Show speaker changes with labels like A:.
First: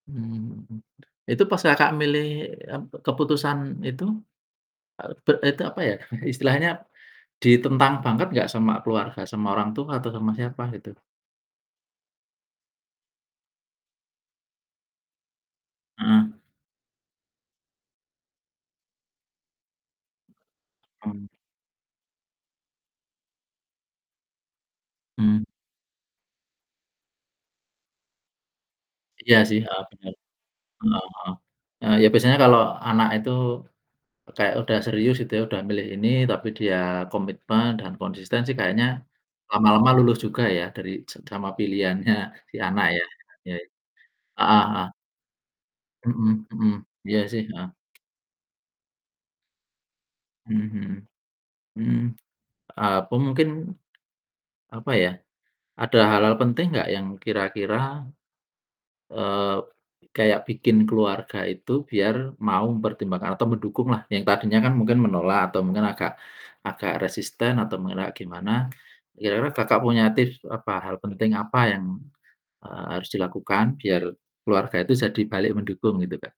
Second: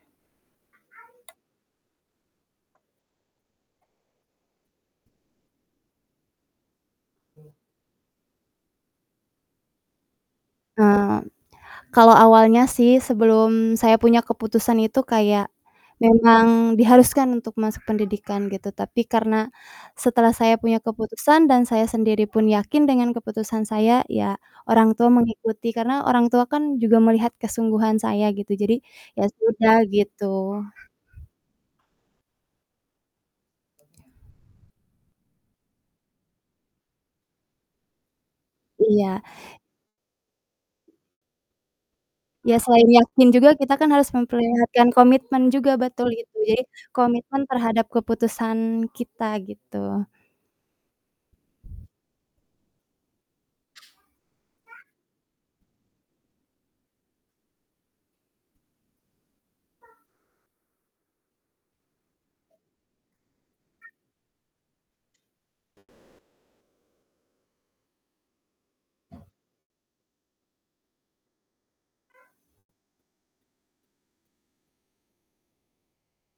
A: Hmm. Itu pas Kakak milih, eee, keputusan itu, eee, per itu apa ya, istilahnya ditentang banget gak sama keluarga, orang tua atau sama siapa itu?
B: Eee, kalau awalnya sih sebelum saya punya keputusan itu kayak
A: Heeh.
B: memang diharuskan untuk masuk pendidikan, gitu. Tapi karena setelah saya punya
A: Hmm.
B: keputusan dan saya sendiripun yakin dengan keputusan saya, ya orang tua
A: Hmm.
B: mengikuti karena orang tua kan juga melihat kesungguhan saya, gitu. Jadi ya
A: Iya sih
B: sudah,
A: heeh, bener.
B: gitu.
A: Heeh heeh. Eee, ya biasanya kalau anak itu kayak udah serius gitu ya, udah milih ini, tapi dia komitmen dan konsisten sih kayaknya
B: Iya.
A: lama-lama luluh juga ya, dari se sama pilihannya si
B: Ya
A: anak
B: selain
A: ya,
B: yakin juga
A: ya.
B: kita kan harus
A: Heeh heeh.
B: memperlihatkan komitmen juga, betul itu.
A: Hmm
B: Jadi
A: hmm. Iya
B: komitmen
A: sih, heeh.
B: terhadap keputusan kita, gitu.
A: Hmm hmm. Hmm, eee, apa mungkin, apa ya, ada hal-hal penting enggak yang kira-kira, eee, kayak bikin keluarga itu biar mau mempertimbangkan atau mendukung lah, yang tadinya kan mungkin menolak atau mungkin agak agak resisten atau mengelak gimana. Kira-kira Kakak punya tips apa, hal penting apa yang, eee, harus dilakukan biar, keluarga itu jadi balik mendukung? Gitu Kak.